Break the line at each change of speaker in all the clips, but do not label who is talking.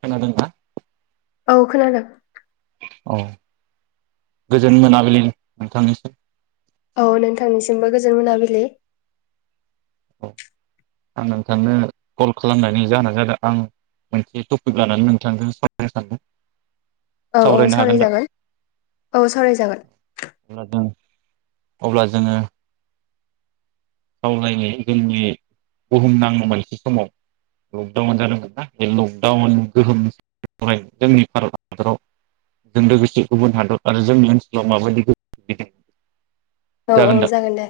खोनादोंना?
औ खोनादों।
औ गोजोन मोनाबिलि नोंथांनिसिम
औ नोंथांनिसिमबो गोजोन मोनाबिलि।
औ आं नोंथांनो कल खालामनानै जोना जादों आं मोनसे टपिक लानानै नोंथांखौ सावरायनो सानदों।
औ औ
सावरायनो
सावराय
हागोन दा
जागोन औ सावराय जागोन।
अब्ला जों अब्ला जोङो खावलायनाय जोंनि बुहुम नाङै मोनसे समाव लकडाउन जादोंमोन ना बे लकडाउन गोहोम जोंनि भारत हादराव जों लोगोसे गुबुन हादर आरो जोंनि ओनसोलाव माबादि गोहोम [unintelligible]
औ औ जागोन दे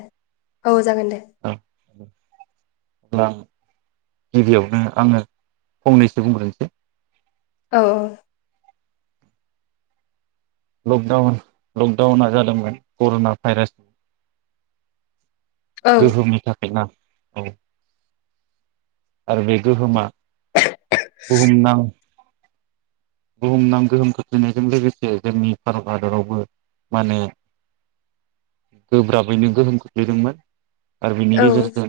औ जागोन दे।
औ। लां। गिबियावनो आङो फंनैसो बुंग्रोनोसै।
औ औ।
लकडाउन लकडाउना जादोंमोन कर'ना भाइरासनि
औ
गोहोमनि थाखाय ना? औ। आरो बे गोहोमा बुहुमनां बुहुमनां गोहोम खोख्लैनायजों लोगोसे जोंनि भारत हादरावबो माने गोब्राबैनो गोहोम खोख्लैदोंमोन। दा बिनि
औ
गेजेरजों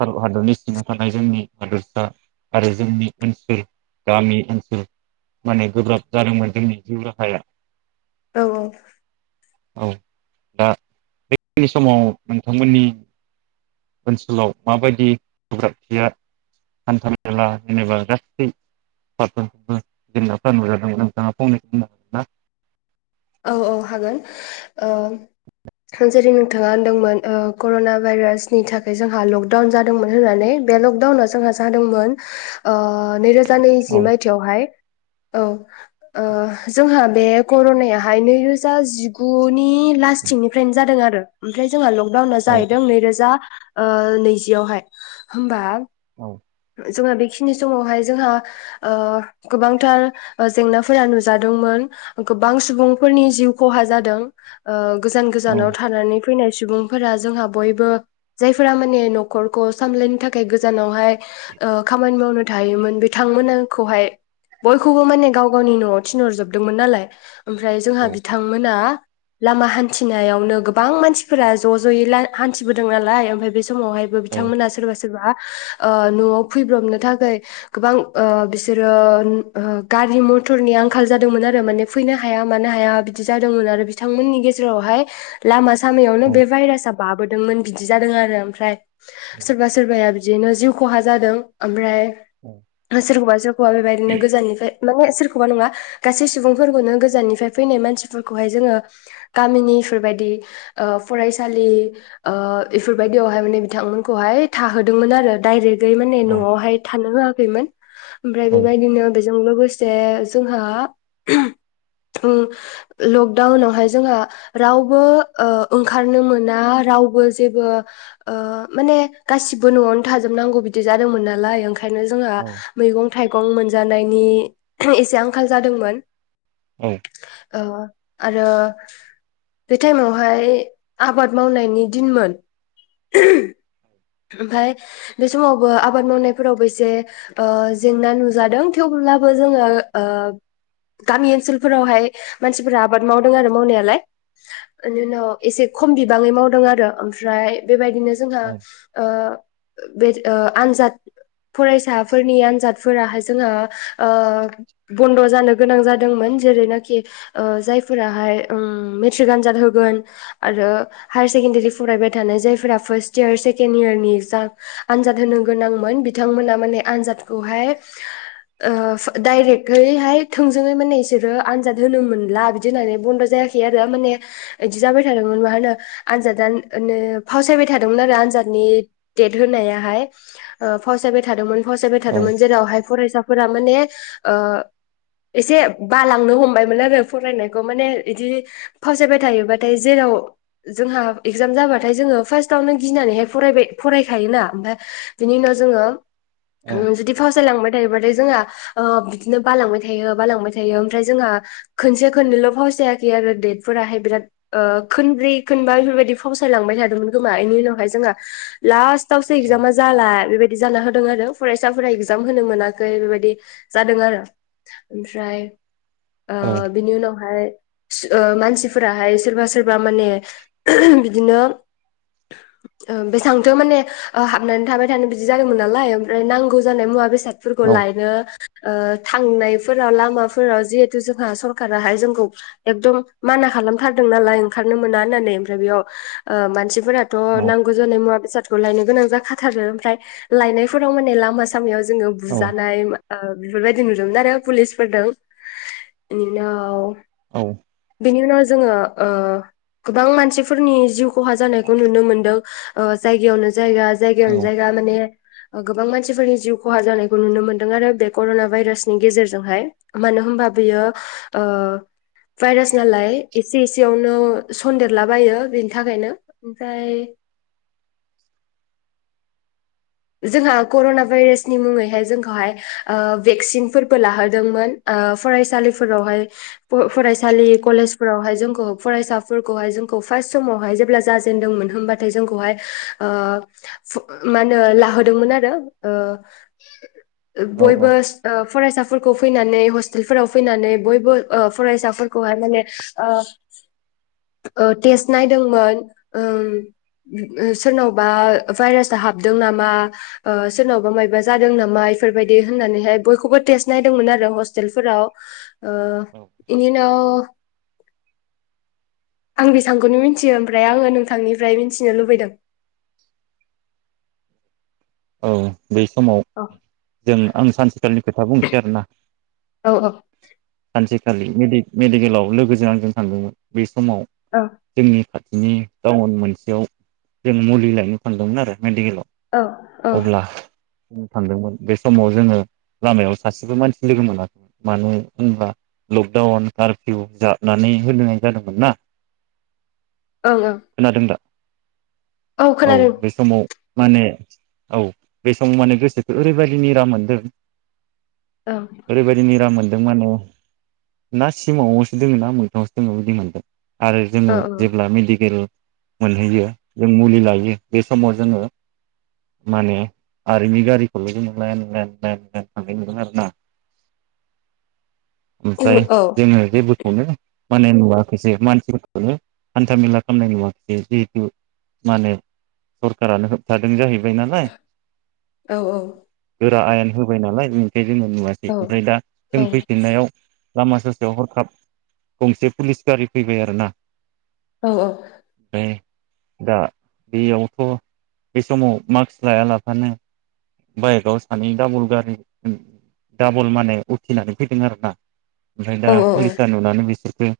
भारत हादरनि सिङाव थानाय जोंनि हादरसा आरो जोंनि ओनसोल गामि ओनसोल माने गोब्राब जादोंमोन जोंनि जिउ राहाया।
औ औ।
औ दा बेखिनि समाव नोंथांमोननि ओनसोलाव माबायदि गोब्राबथिया हान्था-मेला जेनेबा गासै [unintelligible] जेंनाफ्रा नुजादोंमोन नोंथाङा फंनै बुंनो हागोन ना?
औ औ हागोन। ओ जेरै नों थाङा होनदोंमोन ओ कर'ना भाइरासनि थाखाय जोंहा लकडाउन जादोंमोन होननानै बे लकडाउना जोंहा जादोंमोन अ नैरोजा नैजि
औ
मायथायावहाय। औ ओ जोंहा बे कर'नाया हाय नै रोजा जिगु नि लासथिंनिफ्रायनो जादों आरो। ओ ओमफ्राय जो जोंहा लकडाउना
औ
जाहैदों नै रोजा ओ नैजियावहाय होमबा
औ।
जोंहा बेखिनि समावहाय जोंहा ओ गोबांथार ओ जेंनाफोरा नुजादोंमोन गोबां सुबुं फोरनि जिउ खहा जादों ओ गोजान
औ
गोजानाव थानानै फैनाय सुबुंफोरा जोंहा बयबो जायफोरा माने न'खरखौ सामलायनो थाखाय गोजानावहाय ओ खामानि मावनो थायोमोन बिथांमोनाखौहाय बयखौबो माने गाव गावनि न'आव थिनहरजोबदोंमोन नालाय ओम ओमफ्राय जोंहा
औ
बिथांमोना लामा हान्थिनायावनो गोबां मानसिफोरा ज' ज'यै ला हान्थिबोदों नालाय ओमफ्राय बे समावहायबो बिथांमोना सोरबा सो सोरबा ओ न'आव फैब्रबनो थाखोय गोबां ओ बिसोरो ओ गारि मथ'रनि आंखाल जादोंमोन आरो माने फैनो हाया मानो हाया बिदि जादोंमोन आरो बिथांमोननि गेजेरावहाय लामा
औ
हामैयावनो बे भाइरासआ बाबोदोंमोन बिदि जादों आरो ओमफ्राय सोरबा सोरबाया बि दिनो जिउ खहा जादों ओमफ्राय ओ सोरखौबा हौवा बेबायदिनो गोजाननिफ्राय माने सोरखौबा नङा गासै सुबुंफोरखौनो गो जाननिफ्राय फैनाय मानसिफोरखौहाय जोङो गामिनि इफोरबायदि ओ फरायसालि ओ इफोरबायदियावहाय माने बिथांमोनखौहाय थाहोदोंमोन आरो दाइरेक रै माने
औ
न'आवहाय थानो होआ खैमोन। ओमफ्राय बेबायदिनो बे जों लोगोसे जोंहा उम लकदाउनावहाय जोंहा रावबो ओ ओंखारनो मोना रावबो जेबो ओ माने गासिबो न'आवनो थाजोबनांगौ बिदि जादोंमोन नालाय ओंखा खायनो जोंहा
औ
मैगं थाइगं मोनजानायनि एसे आंखाल जादोंमोन।
औ।
ओ आरो बे टाइमावहाय आबाद मावनायनि दिनमोन। ओमफाय बे समावबो आबाद मावनायफोरावबो एसे ओ जेंना नुजादों थेवब्लाबो जोङो ओ गामि ओनसोलफोरावहाय मानसिफोरा आबाद मावदों आरो मावनायालाय बेनि उनाव एसे खम बिबाङै मावदों आरो ओमफ्राय बेबाय दिनो जोंहा ओ बेद ओ आनजाद फरायसाफोरनि आनजादफोराहाय जोंहा ओ बन्द' जानो गोनां जादोंमोन जेरैनाखि ओ जायफोराहाय ओम मेट्रिक आनजाद होगोन आरो हायार सेकेणडारि फरायबाय थानाय जायफोरा फार्स्ट इयार से केणड इयारनि जाम आनजाद होनो गोनांमोन बिथांमोना माने आनजादखौहाय ओ डाइरेक्टैहाय थोंजोङै माने इसोरो आनजाद होनो मोनला बिदि होननानै बन्द' जायाखै आरो माने बिदि जाबाय थादोंमोन मा होनो आनजादा नो फावसायबाय थादोंमोन आरो आजाद नि देट होननायाहाय ओ फावसायबाय थादोंमोन। फावसायबाय थादोंमोन जेरावहाय फरायसा फोरा माने ओ एसे बालांनो हमबायमोन आरो फरायनायखौ माने बिदि फावसायबाय थायोबाथाय जेराव जोंहा इगजाम जाबाथाय जोङो फार्स्टावनो गिनानैहाय फरायबाय फरायखायोना ओमफ्राय बिनि उनाव जोङो जुदि फावसाय लांबाय थायोबाथाय जोंहा ओ बिदिनो बालांबाय थायो बालांबाय थायो ओमफ्राय जोंहा खनसे खननैल' फावसायाखै आरो डेटफोराहाय बिराद ओ खनब्रै खनबा इफोरबायदि फावसायलांबाय थादोंमोन खोमा इनि उनावहाय जोंहा लास्ट दावस एक्जामा जाला बेबाय दि जाना होदों आरो फरायसाफोरा इगजाम होनो मोनाखै बेबायदि जादों आरो ओमफ्राय ओ बिनि उनावहाय ओ मानसिफोराहाय सोरबा सोरबा माने बिदिनो ओ बेसेबांथो माने हाबनानै थाबाय थानो बिदि जादोंमोन नालाय ओमफ्राय नांगौ जानाय मुवा बेसाद फोरखौ लायनो ओ थांनायफोराव लामाफोराव जिहेथु जोंहा सरखाराहाय जोंखौ एकदम माना खालामथारदों नालाय ओंखारनो मोना होननानै ओमफ्राय बेयाव ओ मानसिफोरा थ नां नाय मुवा बेसादखौ लायनो गोनां जाखा थारो ओमफाय लायनाय फोराव‌ माने लामा सामा‌याव जोङो बुजानाय ओ बेफोरबायदि नुदोंमोन आरो पुलिसफोरदों इनि उनाव बेनि उनाव जोङोओ गोबां मानसिफोरनि जिउ खहा जानायखौ नुनो मोनदों। ओ जायगायावनो जायगा जायगायावनो
औ
जायगा माने गोबां मानसिफोरनि जिउ खहा जानायखौ नुनो मोनदों आरो बे कर'ना भाइरासनि गेजेरजोंहाय मानो होनबा बियो ओ भाइरास नालाय एसे एसेयावनो सदेरलाबायो बेनि थाखायनो ओमफ्राय जोंहा कर'ना भाइरासनि मुङैहाय जोंखौहाय ओ भेक्सिन फोरबो लाहोदोंमोन ओ फरायसालिफोरावहाय फरायसालि कलेजफोरावहाय जोंखौ फरायसाफोरखौहाय जोंखौ फार्स्ट समावहाय जेब्ला जाजेनदोंमोन होमबाथाय जोंखौहाय ओ मा होनो ला होदोंमोन आरो ओ
औ
बयबो ओ फरायसा फोरखौ फैनानै हस्टेल फोराव फैनानै बयबो ओ फरायसाफोरखौहाय माने ओ ओ टेस्ट नायदोंमोन उम सोरनावबा भाइरासा हाबदों नामा ओ सोरनावबा मायबा जादों नामा इफोरबायदि होननानैहाय बयखौबो टेस्ट नायदोंमोन आरो हस्टेलफोराव ओ इनि उनाव आं बेसेबांखौनो मिथियो ओमफ्राय आंङो नोंथांनिफ्राय मिथिनो लुबैदों
औ बै समाव
औ
जों आं सानसेखालिनि खोथा बुंसै आरोना
औ औ
सानसे खालि मेडि-मेडिकेलाव लोगोजों आंजों थांदोंमोन बे समाव
औ
जोंनि बिनि टाउन मोनसेयाव जों मुलि लायनो फानदोंमोन आरो मेडिकेलाव
औ औ
अब्ला थांदोंमोन बे समाव जोङो लामायाव सासेबो मानसि लोगो मोनाखैमोन मानो होनब्ला लकडाउन कारफिउ जाबनानै होनोनाय जादोंमोन ना
ओं ओं
खोनादों दा? औ बे समाव माने औ बे समाव माने गोसोखौ ओरै बायदि निरा मोनदों
ओं
ओरै बायदि निराम मोन दों माने ना सिमांवसो दोङो ना मोगथावसो दोङो बिदि मोनदों आरो
औ
जोङो जेब्ला मेडिकेल मोनहैयो जों मुलि लायो बे समाव जोङो माने आरमि गारिखौल' जोङो लाइन लाइन‌ लाइन‌ लाइन थांनाय नुदों आरो ना
औ
ओमफ्राय जोङो जेबोखौनो माने नुवाखैसै मानसिफोरखौनो हान्था मेला खालामनाय नुवाखैसै जिहेथु माने सरखारानो होबथादों जाहैबाय नालाय
औ
दा आयेन होबाय नालाय [unintelligible] जोङो नुवासै
औ
ओमफ्राय दा जों
औ
फैफिननायाव लामा ससेयाव हरखाब गंसे पुलिस गारि फैबाय आरोना
औ औ
ओमफ्राय दा बेयावथ' बे समाव मास्क लाया लाफानो बाइकआव सानै डाबल गारि डाबल माने उथिनानै फैदों आरोना ओमफ्राय दा
औ ओं
पुलिसा नुनानै बिसोर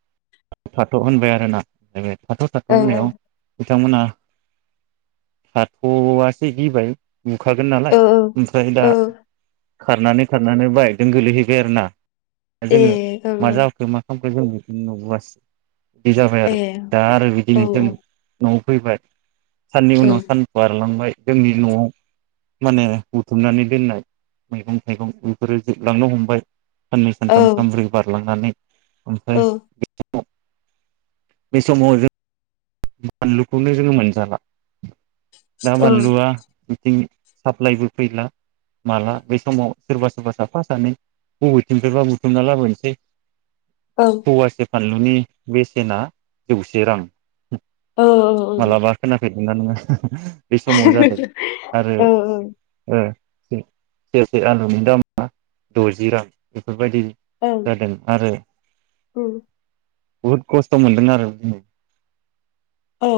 थाथ' होनबाय आरोना बे थाथ' थाथ' होननायाव
औ
बिथांमोना थाथ'बा गिबाय बुखागोन नालाय
औ
ओमफ्राय दा
औ
खारनानै खारनानै बाइकजों गोलैहैबाय आरोना
ए
जोंङो
ओं
मा
ओं
जाखो मा खालाम खौ जों बेखौनो नुबोआसै बिदि जाबाय आरो
ए
दा आरो
औ
बिदिनो जों न फैबाय साननि
औ
उनाव सान बारलांबाय जोंनि नआव माने बुथुमनानै दोननाय मैगं थाइगं बेफोरो जोबलांनो हमबाय साननै
औ
सानथाम सामब्रै बारलांनानै
औ
ओमफ्राय बे समाव जों बानलुखौनो जोंङो मोनजाला दा बानलुआ साप्लायबो फैला माला बे समाव सोरबा सोरबा साफा सानै बबेथिंफ्रायबा बुथुमना लाबोनोसै
औ
फवासे फानलुनि बेसेना जौसे रां
औ
मालाबा खोनाफेददो नोंग ना नोंङा बे समाव जादों आरो
औ
सेरसे आलुनि दामा दजि रां बे दि
ओं
जादों आरो
उम
बुहुद खस्थ मोनदों आरो
औ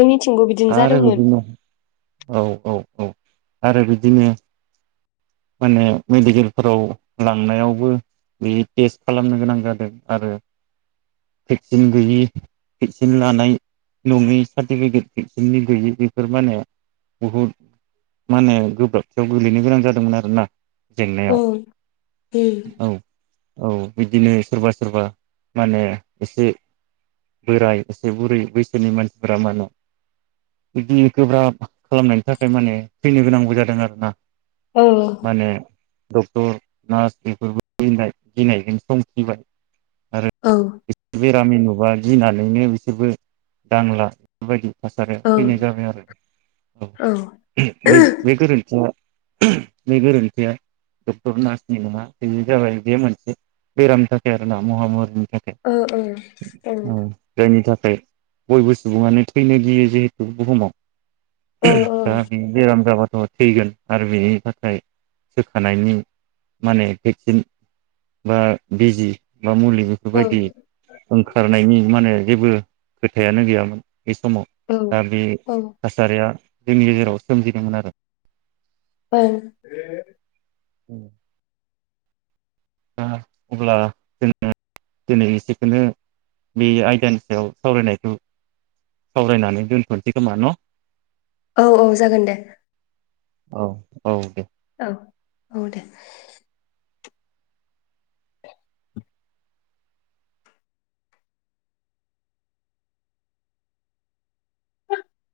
जोंनिथिंग बिदिनो
आरो
जादोंमोन
बिदिनो औ औ औ आरो बिदिनो माने मेडिकेलफोराव लांनायावबो बे टेस्ट खालामनो गोनां जादों आरो भेक्सिन गैयि भेक्सिन लानाय नङि सार्टिफिकेट भेक्सिननि गैयि बेफोर माने बहुद माने गोब्राबथियाव गोलैनो गोनां जादोंमोन आरो ना जेंनायाव
ओं उम
औ औ बिदिनो सोरबा सोरबा माने एसे बोराय एसे बुरै बैसोनि मानसिफोरा मानो बिदिनो गोब्राब खालामनायनि थाखाय माने थैनो गोनांबो जादों आरोना
औ
माने डक्टर नार्स बेफोरबो गिनाय गिनायजों संखिबाय
औ
बेरामि नुबा गिनानैनो बिसोरबो दांला बेबायदि थासारिया
औ
फैनाय जाबाय आरो औ बे बे गोरोन्थिया [inaudible] बे गोरोन्थिया डक्टर नार्सनि नङा बेयो जाबाय बे मोनसे बेरामनि थाखाय आरोना महामारिनि थाखाय
ओ ओ औ
खाय बयबो सुबुङानो थैनो गियो जिहेतु बुहुमाव
ओ
दा बि बेराम जाबा अ थैगोन आरो बेनि थाखाय सोखानायनि माने भेक्सिन बा बिजि मा मुलि
ओ
बेफोरबायदि ओंखारनायनि मानो जेबो खोथायानो गैयामोन। बै समाव
ओ
दा बे
औ
थासारिया जोंनि गेजेराव सोमजिदोंमोन आरो
ओं
उम अब्ला जोङो दिनै एसेखोनो बे आयदानि सायाव सावरायनायखौ सावरायनानै दोनथ'नोसै खोमा न'?
औ औ जागोन दे।
औ औ दे
औ औ दे।